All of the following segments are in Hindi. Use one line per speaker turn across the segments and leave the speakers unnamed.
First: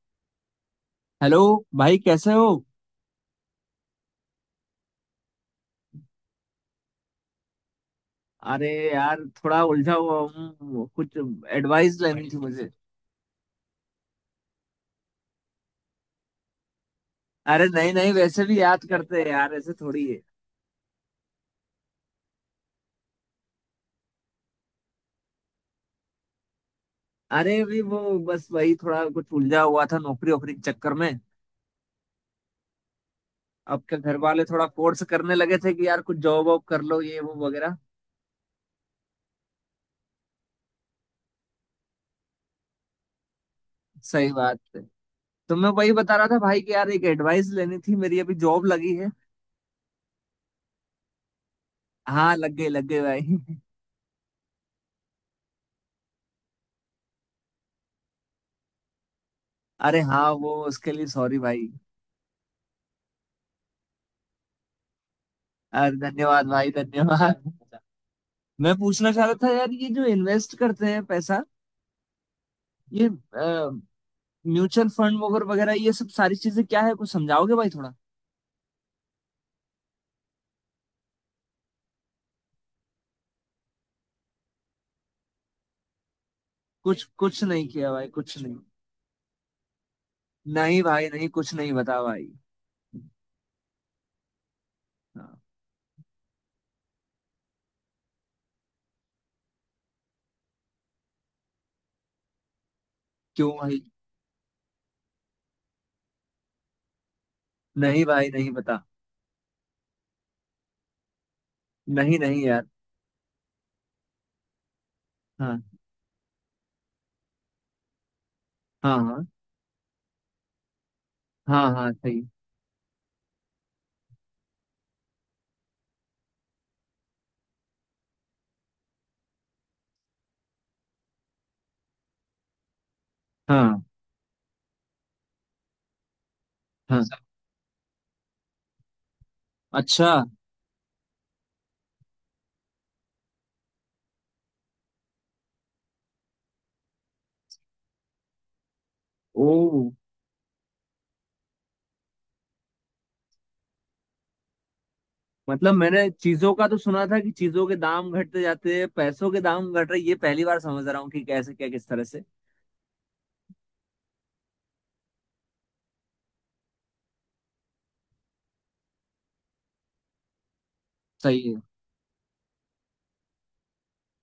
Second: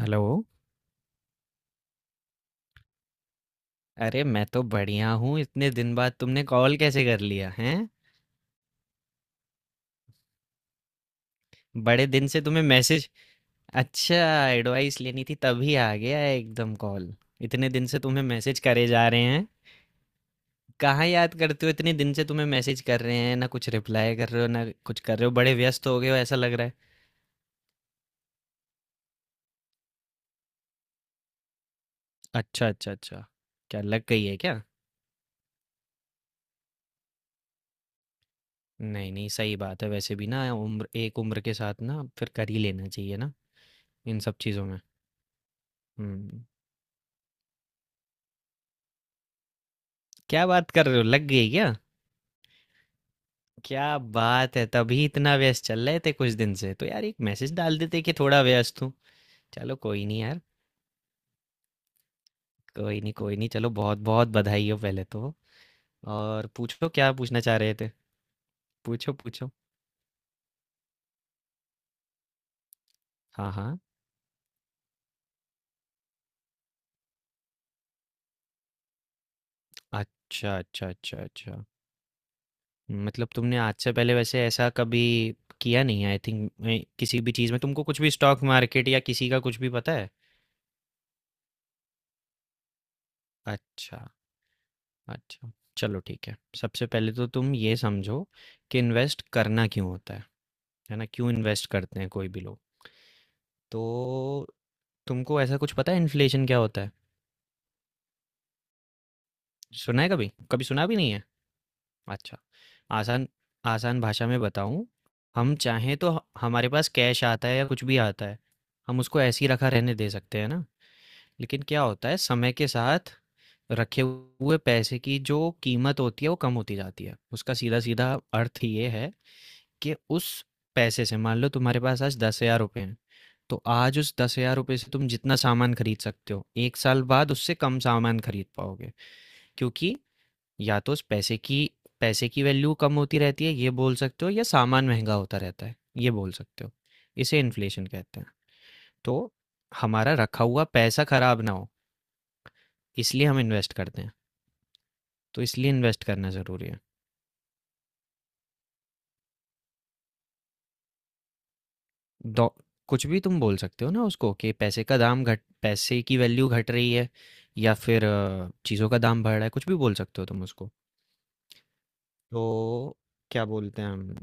हेलो।
हेलो भाई, कैसे हो?
अरे मैं तो बढ़िया हूँ। इतने दिन बाद तुमने कॉल कैसे कर लिया हैं?
अरे यार, थोड़ा उलझा हुआ हूँ। कुछ एडवाइस
बड़े दिन
लेनी थी
से तुम्हें
मुझे।
मैसेज... अच्छा, एडवाइस लेनी थी तभी आ गया एकदम कॉल।
अरे
इतने दिन
नहीं
से
नहीं,
तुम्हें
वैसे
मैसेज
भी याद
करे जा
करते
रहे
हैं
हैं।
यार, ऐसे थोड़ी है।
कहाँ याद करते हो, इतने दिन से तुम्हें मैसेज कर रहे हैं, ना कुछ रिप्लाई कर रहे हो ना कुछ कर रहे हो, बड़े व्यस्त हो गए हो ऐसा लग रहा है।
अरे अभी वो बस वही थोड़ा कुछ उलझा हुआ था, नौकरी वोकरी के चक्कर में।
अच्छा अच्छा अच्छा। क्या
अब क्या,
लग
घर
गई है
वाले
क्या?
थोड़ा फोर्स करने लगे थे कि यार कुछ जॉब वॉब कर लो, ये वो वगैरह।
नहीं नहीं, सही बात है, वैसे भी ना उम्र, एक उम्र के साथ ना फिर कर ही लेना चाहिए ना, इन
सही
सब
बात
चीज़ों में।
है। तो मैं वही बता रहा था
हम्म।
भाई कि यार, एक एडवाइस लेनी थी। मेरी अभी जॉब लगी है।
क्या बात कर रहे हो, लग गई क्या?
हाँ लग गई, लग गई भाई।
क्या बात है, तभी इतना व्यस्त चल रहे थे कुछ दिन से, तो यार एक मैसेज डाल देते कि थोड़ा व्यस्त हूँ। चलो
अरे
कोई नहीं
हाँ,
यार।
वो उसके लिए सॉरी भाई।
कोई नहीं कोई नहीं, चलो बहुत बहुत बधाई हो पहले तो।
अरे धन्यवाद
और
भाई,
पूछो, क्या पूछना
धन्यवाद।
चाह रहे थे?
मैं पूछना
पूछो
चाह रहा
पूछो।
था यार, ये जो इन्वेस्ट करते हैं पैसा, ये
हाँ हाँ।
म्यूचुअल फंड वगैरह वगैरह, ये सब सारी चीजें क्या है? कुछ समझाओगे भाई थोड़ा?
अच्छा अच्छा अच्छा अच्छा। मतलब तुमने आज से पहले वैसे ऐसा कभी किया नहीं है, आई थिंक?
कुछ
किसी भी
कुछ
चीज़ में
नहीं
तुमको
किया
कुछ
भाई,
भी,
कुछ
स्टॉक
नहीं।
मार्केट या किसी का कुछ भी पता है?
नहीं भाई, नहीं कुछ नहीं बता भाई।
अच्छा।
हाँ।
अच्छा। चलो ठीक है। सबसे पहले तो तुम ये समझो कि इन्वेस्ट करना क्यों होता है ना? क्यों इन्वेस्ट करते हैं कोई भी लोग?
क्यों
तो
भाई?
तुमको ऐसा कुछ पता है, इन्फ्लेशन क्या होता है?
नहीं भाई, नहीं बता।
सुना है कभी, कभी सुना भी नहीं है?
नहीं
अच्छा।
नहीं यार।
आसान, आसान भाषा में बताऊं। हम
हाँ,
चाहें तो हमारे पास कैश आता है या कुछ भी आता है,
हाँ,
हम उसको
हाँ,
ऐसे ही रखा रहने दे सकते हैं ना। लेकिन
हाँ,
क्या
हाँ।
होता है,
सही।
समय के साथ रखे हुए पैसे की जो कीमत होती है वो कम होती जाती है। उसका सीधा सीधा अर्थ ये है कि उस पैसे से, मान लो तुम्हारे पास आज 10,000 रुपये हैं, तो
हाँ
आज उस 10,000 रुपये से तुम जितना सामान खरीद सकते हो, एक
हाँ।
साल बाद उससे कम सामान खरीद पाओगे। क्योंकि
अच्छा।
या तो उस पैसे की वैल्यू कम होती रहती है ये बोल सकते हो, या सामान महंगा होता रहता है ये बोल सकते हो। इसे इन्फ्लेशन कहते हैं। तो
ओ।
हमारा रखा हुआ पैसा खराब ना हो इसलिए हम इन्वेस्ट करते हैं। तो इसलिए
मतलब,
इन्वेस्ट
मैंने
करना
चीजों का
ज़रूरी
तो
है।
सुना था कि चीजों के दाम घटते जाते हैं, पैसों के दाम घट रहे ये पहली बार समझ रहा हूँ कि कैसे क्या किस तरह से।
डॉ कुछ भी तुम बोल सकते हो ना उसको, कि पैसे का दाम घट, पैसे की वैल्यू घट रही है, या फिर चीज़ों का दाम बढ़ रहा है, कुछ भी बोल सकते हो तुम उसको।
सही है।
तो क्या बोलते हैं हम?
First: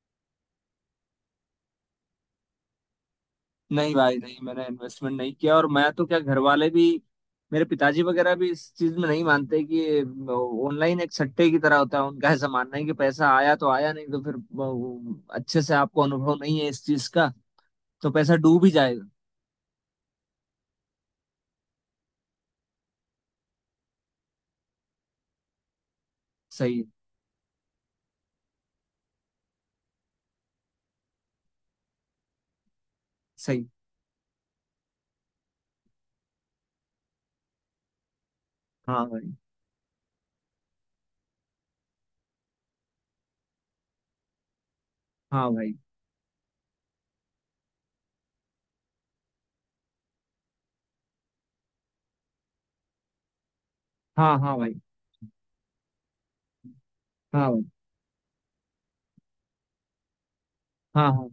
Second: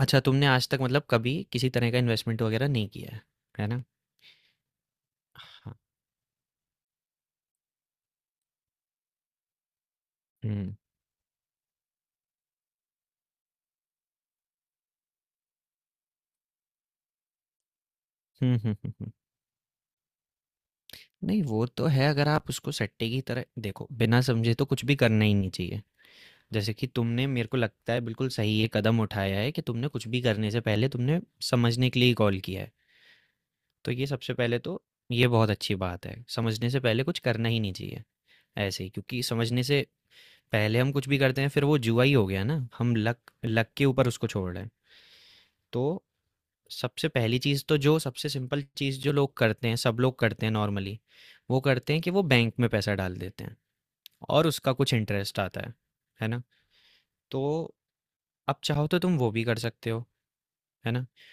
अच्छा, तुमने आज तक, मतलब कभी किसी तरह का इन्वेस्टमेंट वगैरह नहीं किया है ना?
नहीं भाई नहीं, मैंने इन्वेस्टमेंट नहीं किया, और
हाँ।
मैं तो क्या घर वाले भी, मेरे पिताजी वगैरह भी इस चीज में नहीं मानते कि
हम्म
ऑनलाइन एक सट्टे की तरह होता है। उनका ऐसा मानना है कि पैसा आया तो आया, नहीं तो फिर अच्छे से आपको अनुभव नहीं है इस चीज का, तो पैसा
हम्म
डूब ही
हम्म हम्म,
जाएगा।
हम्म। नहीं वो तो है, अगर आप उसको सट्टे की तरह देखो बिना समझे, तो कुछ भी करना ही नहीं चाहिए। जैसे
सही है।
कि तुमने, मेरे को लगता है बिल्कुल सही ये कदम उठाया है कि तुमने कुछ भी करने से पहले तुमने समझने के लिए कॉल किया है।
सही।
तो ये सबसे पहले तो ये बहुत अच्छी बात है। समझने से पहले कुछ करना ही नहीं चाहिए, ऐसे ही,
हाँ
क्योंकि
भाई।
समझने से पहले हम कुछ भी करते हैं फिर वो जुआ ही हो गया ना, हम लक लक के ऊपर उसको छोड़ रहे हैं।
हाँ भाई।
तो सबसे पहली चीज़ तो, जो सबसे सिंपल चीज़ जो लोग करते हैं, सब लोग करते हैं नॉर्मली, वो करते हैं कि वो बैंक में पैसा डाल देते हैं
हाँ
और
हाँ
उसका
भाई।
कुछ इंटरेस्ट आता है ना?
हाँ भाई।
तो अब चाहो तो तुम वो भी कर सकते हो, है ना?
हाँ हाँ,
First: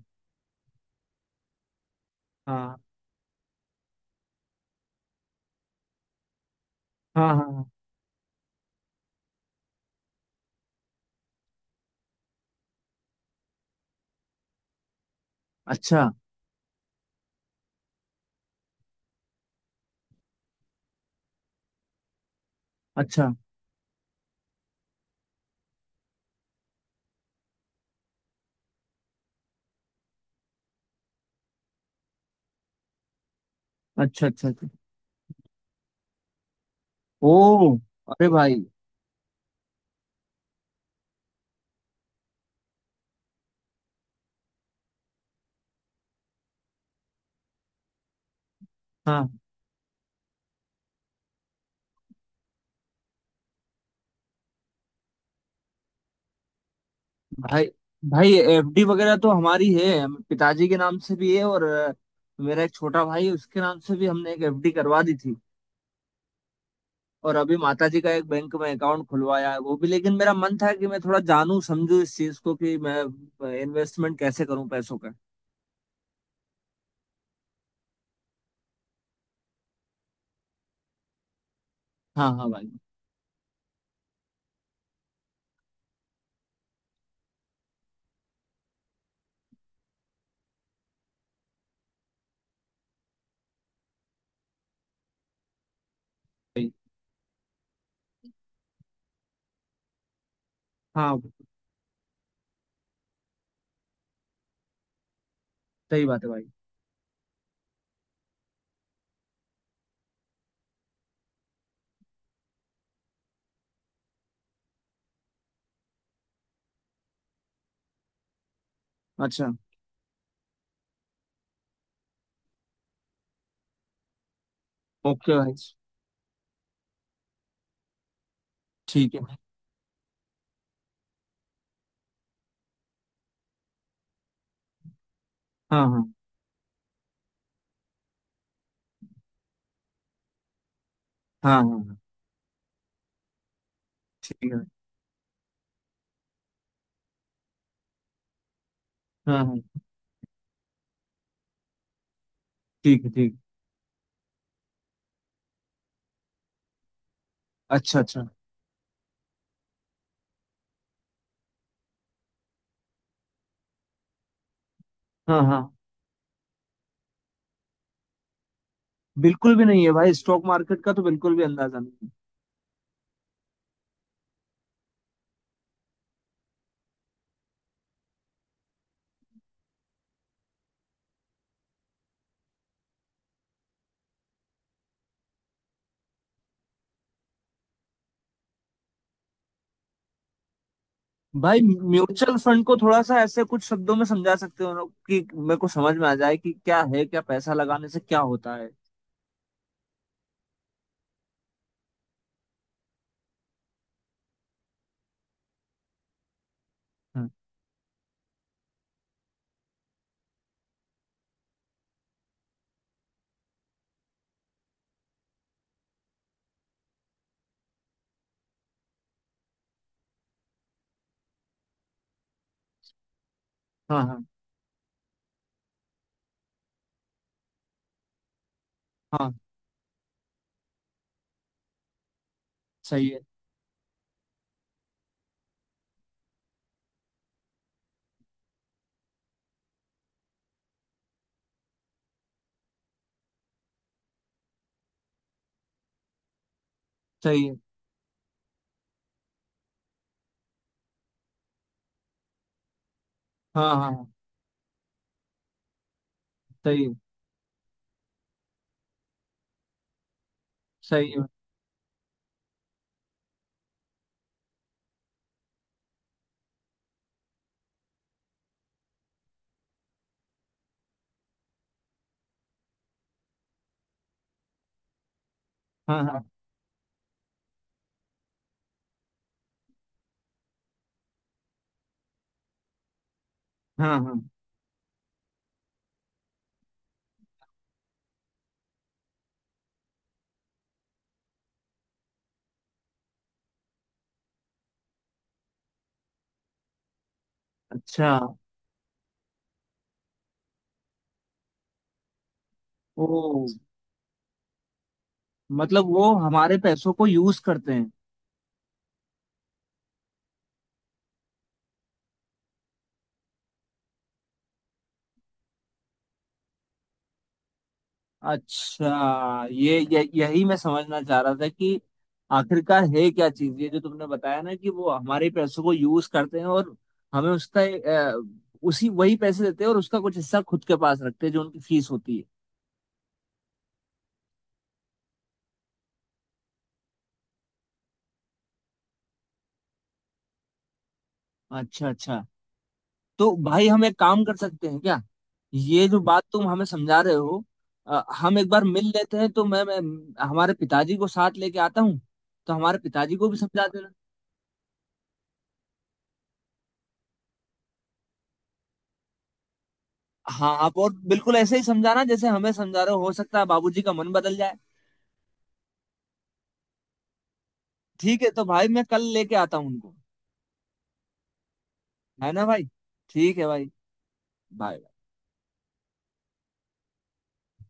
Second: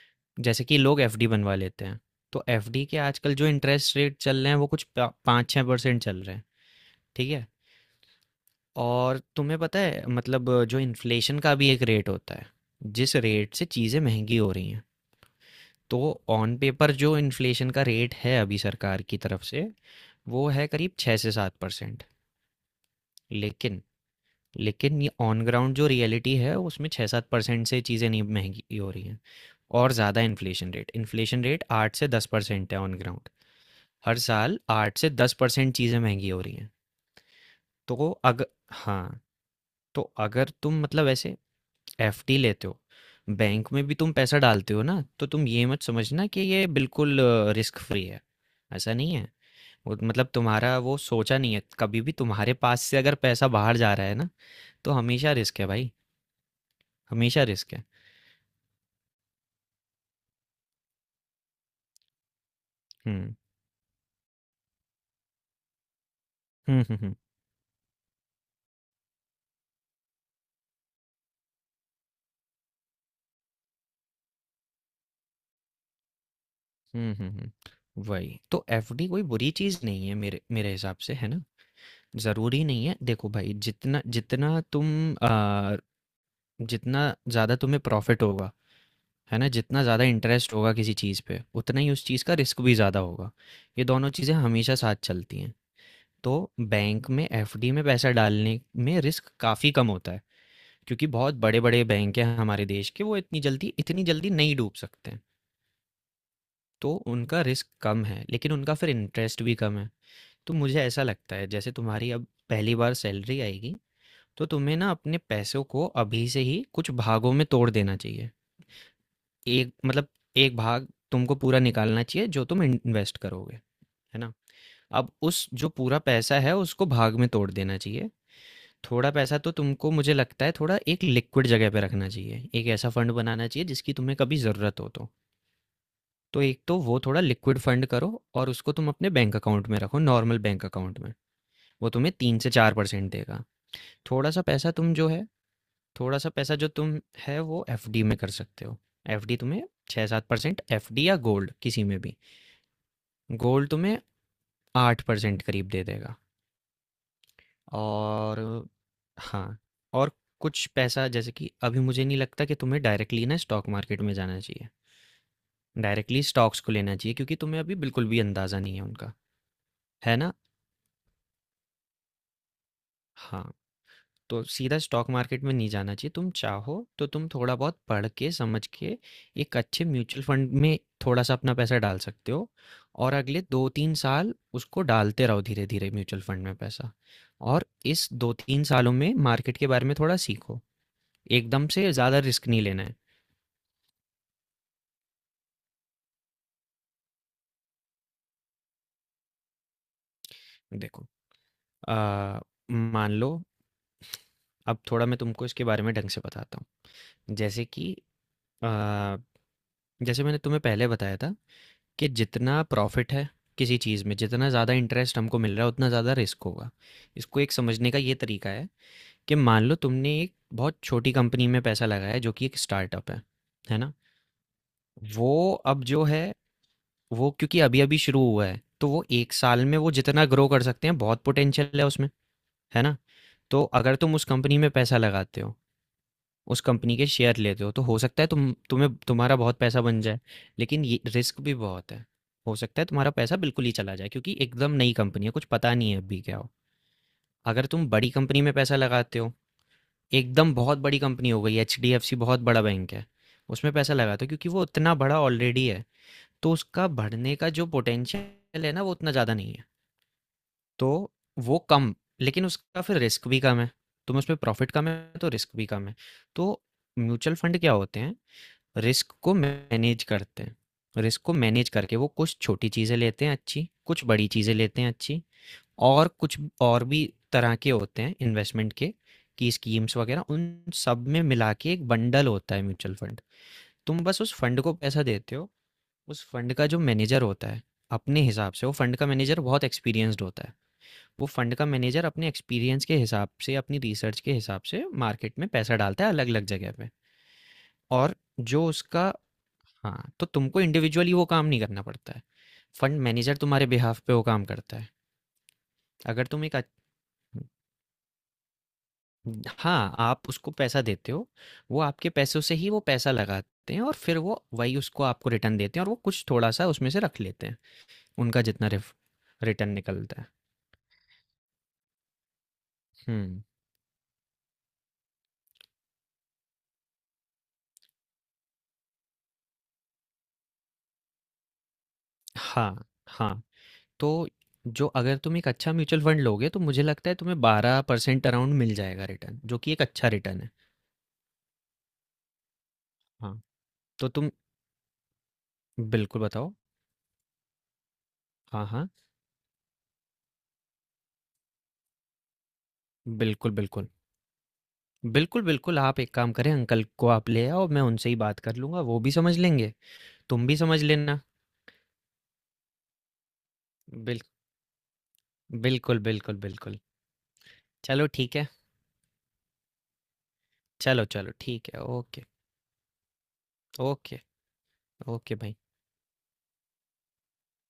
जैसे कि लोग एफडी बनवा लेते हैं, तो
हाँ
एफडी के आजकल जो इंटरेस्ट रेट चल रहे हैं वो कुछ पा 5-6% चल रहे हैं।
हाँ,
ठीक
हाँ
है।
हाँ।
और तुम्हें पता है, मतलब जो इन्फ्लेशन का भी एक रेट होता है, जिस रेट से चीज़ें महंगी हो रही हैं। तो
अच्छा
ऑन पेपर जो इन्फ्लेशन का रेट है अभी सरकार की तरफ से, वो है करीब 6 से 7%।
अच्छा
लेकिन लेकिन ये ऑन ग्राउंड जो रियलिटी है उसमें 6-7% से चीज़ें नहीं महंगी हो रही हैं, और ज़्यादा इन्फ्लेशन रेट 8 से 10% है ऑन ग्राउंड। हर
अच्छा अच्छा।
साल
अच्छा।
8 से 10% चीज़ें महंगी हो रही हैं।
ओ।
तो
अरे
अगर,
भाई।
हाँ, तो अगर तुम, मतलब, ऐसे एफडी लेते हो, बैंक में भी तुम पैसा डालते हो ना, तो तुम ये मत समझना कि ये बिल्कुल रिस्क फ्री है, ऐसा नहीं है।
हाँ
वो, मतलब, तुम्हारा वो सोचा नहीं है कभी भी, तुम्हारे पास से अगर पैसा बाहर जा रहा है ना तो हमेशा रिस्क है भाई, हमेशा
भाई।
रिस्क है।
भाई एफडी वगैरह तो हमारी है, पिताजी के नाम से भी है। और मेरा एक छोटा भाई है,
हम्म
उसके नाम से भी हमने एक एफडी करवा दी थी।
हम्म हम्म
और अभी माताजी का एक बैंक में अकाउंट खुलवाया है वो भी। लेकिन मेरा मन था कि मैं थोड़ा जानूं समझूं इस चीज को, कि मैं इन्वेस्टमेंट कैसे करूं पैसों का।
हम्म हम्म हम्म, हम्म। वही तो, एफडी कोई बुरी चीज़ नहीं है मेरे मेरे हिसाब से, है ना?
हाँ हाँ
ज़रूरी
भाई।
नहीं है, देखो भाई, जितना जितना तुम, आ, जितना ज़्यादा तुम्हें प्रॉफिट होगा, है ना, जितना ज़्यादा इंटरेस्ट होगा किसी चीज़ पे, उतना ही उस चीज़ का रिस्क भी ज़्यादा होगा। ये दोनों चीज़ें हमेशा साथ चलती हैं। तो
भाई,
बैंक में, एफडी में पैसा डालने में रिस्क काफ़ी कम होता है, क्योंकि
हाँ
बहुत बड़े बड़े बैंक हैं हमारे देश के, वो इतनी जल्दी नहीं डूब सकते हैं।
सही बात है भाई।
तो उनका रिस्क कम है, लेकिन उनका फिर इंटरेस्ट भी कम है। तो मुझे ऐसा लगता है, जैसे तुम्हारी अब पहली बार सैलरी आएगी तो तुम्हें ना अपने पैसों को अभी से ही कुछ भागों में तोड़ देना चाहिए।
अच्छा।
एक, मतलब, एक भाग तुमको पूरा निकालना चाहिए जो तुम इन्वेस्ट करोगे, है ना। अब
ओके
उस
भाई।
जो पूरा पैसा है उसको भाग में तोड़ देना चाहिए। थोड़ा
ठीक है भाई।
पैसा तो तुमको, मुझे लगता है, थोड़ा एक लिक्विड जगह पे रखना चाहिए, एक ऐसा फंड बनाना चाहिए जिसकी तुम्हें कभी ज़रूरत हो तो।
हाँ हाँ
तो एक तो वो थोड़ा लिक्विड फंड करो, और उसको तुम अपने बैंक अकाउंट में रखो, नॉर्मल बैंक अकाउंट में,
हाँ, हाँ
वो
हाँ,
तुम्हें 3 से 4% देगा। थोड़ा
ठीक
सा
है भाई,
पैसा तुम जो है, थोड़ा सा पैसा जो तुम है वो एफडी में कर सकते हो,
हाँ
एफडी
हाँ,
तुम्हें 6-7%, एफडी या गोल्ड किसी में भी।
ठीक है। ठीक
गोल्ड तुम्हें 8% करीब दे देगा।
है। अच्छा अच्छा।
और, हाँ, और कुछ पैसा, जैसे कि अभी मुझे नहीं लगता कि तुम्हें डायरेक्टली ना स्टॉक मार्केट में जाना चाहिए,
हाँ हाँ।
डायरेक्टली स्टॉक्स को लेना चाहिए, क्योंकि तुम्हें अभी बिल्कुल भी अंदाज़ा नहीं है उनका,
बिल्कुल भी नहीं है भाई,
है ना।
स्टॉक मार्केट का तो बिल्कुल भी अंदाजा नहीं है।
हाँ, तो सीधा स्टॉक मार्केट में नहीं जाना चाहिए। तुम चाहो तो तुम थोड़ा बहुत पढ़ के, समझ के एक अच्छे म्यूचुअल फंड में थोड़ा-सा अपना पैसा डाल सकते हो, और अगले 2-3 साल उसको डालते रहो धीरे-धीरे म्यूचुअल फंड में पैसा। और इस 2-3 सालों में मार्केट के बारे में थोड़ा सीखो।
भाई
एकदम से ज़्यादा
म्यूचुअल
रिस्क नहीं
फंड को
लेना है।
थोड़ा सा ऐसे कुछ शब्दों में समझा सकते हो लोग, कि मेरे को समझ में आ जाए कि क्या है, क्या पैसा लगाने से क्या होता है?
देखो, अ, मान लो, अब थोड़ा मैं तुमको इसके बारे में ढंग से बताता
हाँ
हूँ। जैसे कि, अ, जैसे मैंने तुम्हें पहले बताया था कि जितना प्रॉफिट है किसी चीज़ में, जितना ज़्यादा इंटरेस्ट हमको मिल रहा है उतना ज़्यादा रिस्क होगा। इसको एक समझने का ये तरीका है, कि मान लो तुमने एक बहुत छोटी कंपनी में पैसा लगाया है, जो कि एक स्टार्टअप है ना।
हाँ, हाँ
वो अब जो है, वो क्योंकि अभी अभी शुरू हुआ है तो वो
हाँ,
एक साल में, वो जितना ग्रो कर सकते हैं, बहुत पोटेंशियल है उसमें, है ना।
सही है।
तो अगर तुम उस कंपनी में पैसा लगाते हो, उस कंपनी के शेयर लेते हो, तो हो सकता है तुम्हारा बहुत पैसा बन जाए। लेकिन ये रिस्क भी बहुत है, हो सकता है तुम्हारा पैसा बिल्कुल ही चला जाए, क्योंकि एकदम नई कंपनी है, कुछ पता नहीं है अभी क्या हो।
सही है।
अगर तुम बड़ी कंपनी में पैसा लगाते हो, एकदम बहुत बड़ी कंपनी हो गई, एच डी एफ सी बहुत बड़ा बैंक है,
हाँ
उसमें
हाँ
पैसा
हाँ,
लगाते हो, क्योंकि वो उतना बड़ा ऑलरेडी है, तो
सही
उसका
है।
बढ़ने का जो पोटेंशियल है ना वो उतना ज़्यादा नहीं है, तो
सही है।
वो कम, लेकिन उसका फिर रिस्क भी कम है। तुम उसमें प्रॉफिट कम है तो रिस्क भी कम है। तो म्यूचुअल फंड क्या होते हैं? रिस्क को मैनेज करते हैं, रिस्क को मैनेज करके वो कुछ छोटी चीज़ें लेते हैं अच्छी, कुछ बड़ी चीज़ें लेते हैं अच्छी,
हाँ
और
हाँ,
कुछ और भी तरह के होते हैं इन्वेस्टमेंट के, की स्कीम्स वगैरह, उन सब में मिला के एक बंडल होता है म्यूचुअल फंड।
हाँ
तुम
हाँ।
बस उस फंड को पैसा देते हो, उस फंड का जो मैनेजर होता है, अपने हिसाब से, वो फंड का मैनेजर बहुत एक्सपीरियंस्ड होता है, वो फंड का मैनेजर अपने एक्सपीरियंस के हिसाब से, अपनी रिसर्च के हिसाब से, मार्केट में पैसा डालता है अलग अलग जगह पे।
अच्छा।
और जो उसका... हाँ, तो तुमको इंडिविजुअली वो काम नहीं करना पड़ता है, फंड मैनेजर
ओ।
तुम्हारे बिहाफ पे वो काम करता है।
मतलब वो
अगर तुम एक
हमारे
अच्छ-
पैसों को यूज करते हैं।
हाँ, आप उसको पैसा देते हो, वो आपके पैसों से ही वो पैसा लगाते हैं, और फिर वो वही उसको आपको रिटर्न देते हैं, और वो कुछ थोड़ा सा उसमें से रख लेते हैं, उनका जितना
अच्छा,
रिटर्न
ये
निकलता है।
यही मैं समझना चाह रहा था कि आखिरकार है क्या
हम्म।
चीज ये, जो तुमने बताया ना कि वो हमारे पैसों को यूज करते हैं, और हमें उसका उसी वही पैसे देते हैं, और उसका कुछ हिस्सा खुद के पास रखते हैं जो उनकी फीस होती है।
हाँ हाँ। तो जो, अगर तुम एक अच्छा म्यूचुअल फंड लोगे तो मुझे लगता है तुम्हें 12% अराउंड मिल जाएगा रिटर्न, जो कि एक अच्छा रिटर्न है।
अच्छा अच्छा। तो
हाँ,
भाई हम एक
तो
काम
तुम
कर सकते हैं क्या? ये जो
बिल्कुल
बात तुम
बताओ।
हमें समझा रहे हो, हम एक बार
हाँ
मिल
हाँ।
लेते हैं, तो मैं हमारे पिताजी को साथ लेके आता हूँ, तो हमारे पिताजी को भी
बिल्कुल
समझा
बिल्कुल।
देना।
बिल्कुल, बिल्कुल, आप एक काम करें, अंकल को आप ले आओ, मैं उनसे ही बात कर लूँगा, वो भी समझ लेंगे, तुम
हाँ
भी
आप
समझ
और
लेना।
बिल्कुल ऐसे ही समझाना जैसे हमें समझा रहे हो सकता है बाबूजी का मन
बिल
बदल जाए।
बिल्कुल, बिल्कुल, बिल्कुल। चलो
ठीक है,
ठीक
तो
है,
भाई मैं कल लेके आता हूँ उनको,
चलो, चलो ठीक है, ओके,
है ना भाई? ठीक है भाई।
Okay,
bye.
ओके भाई।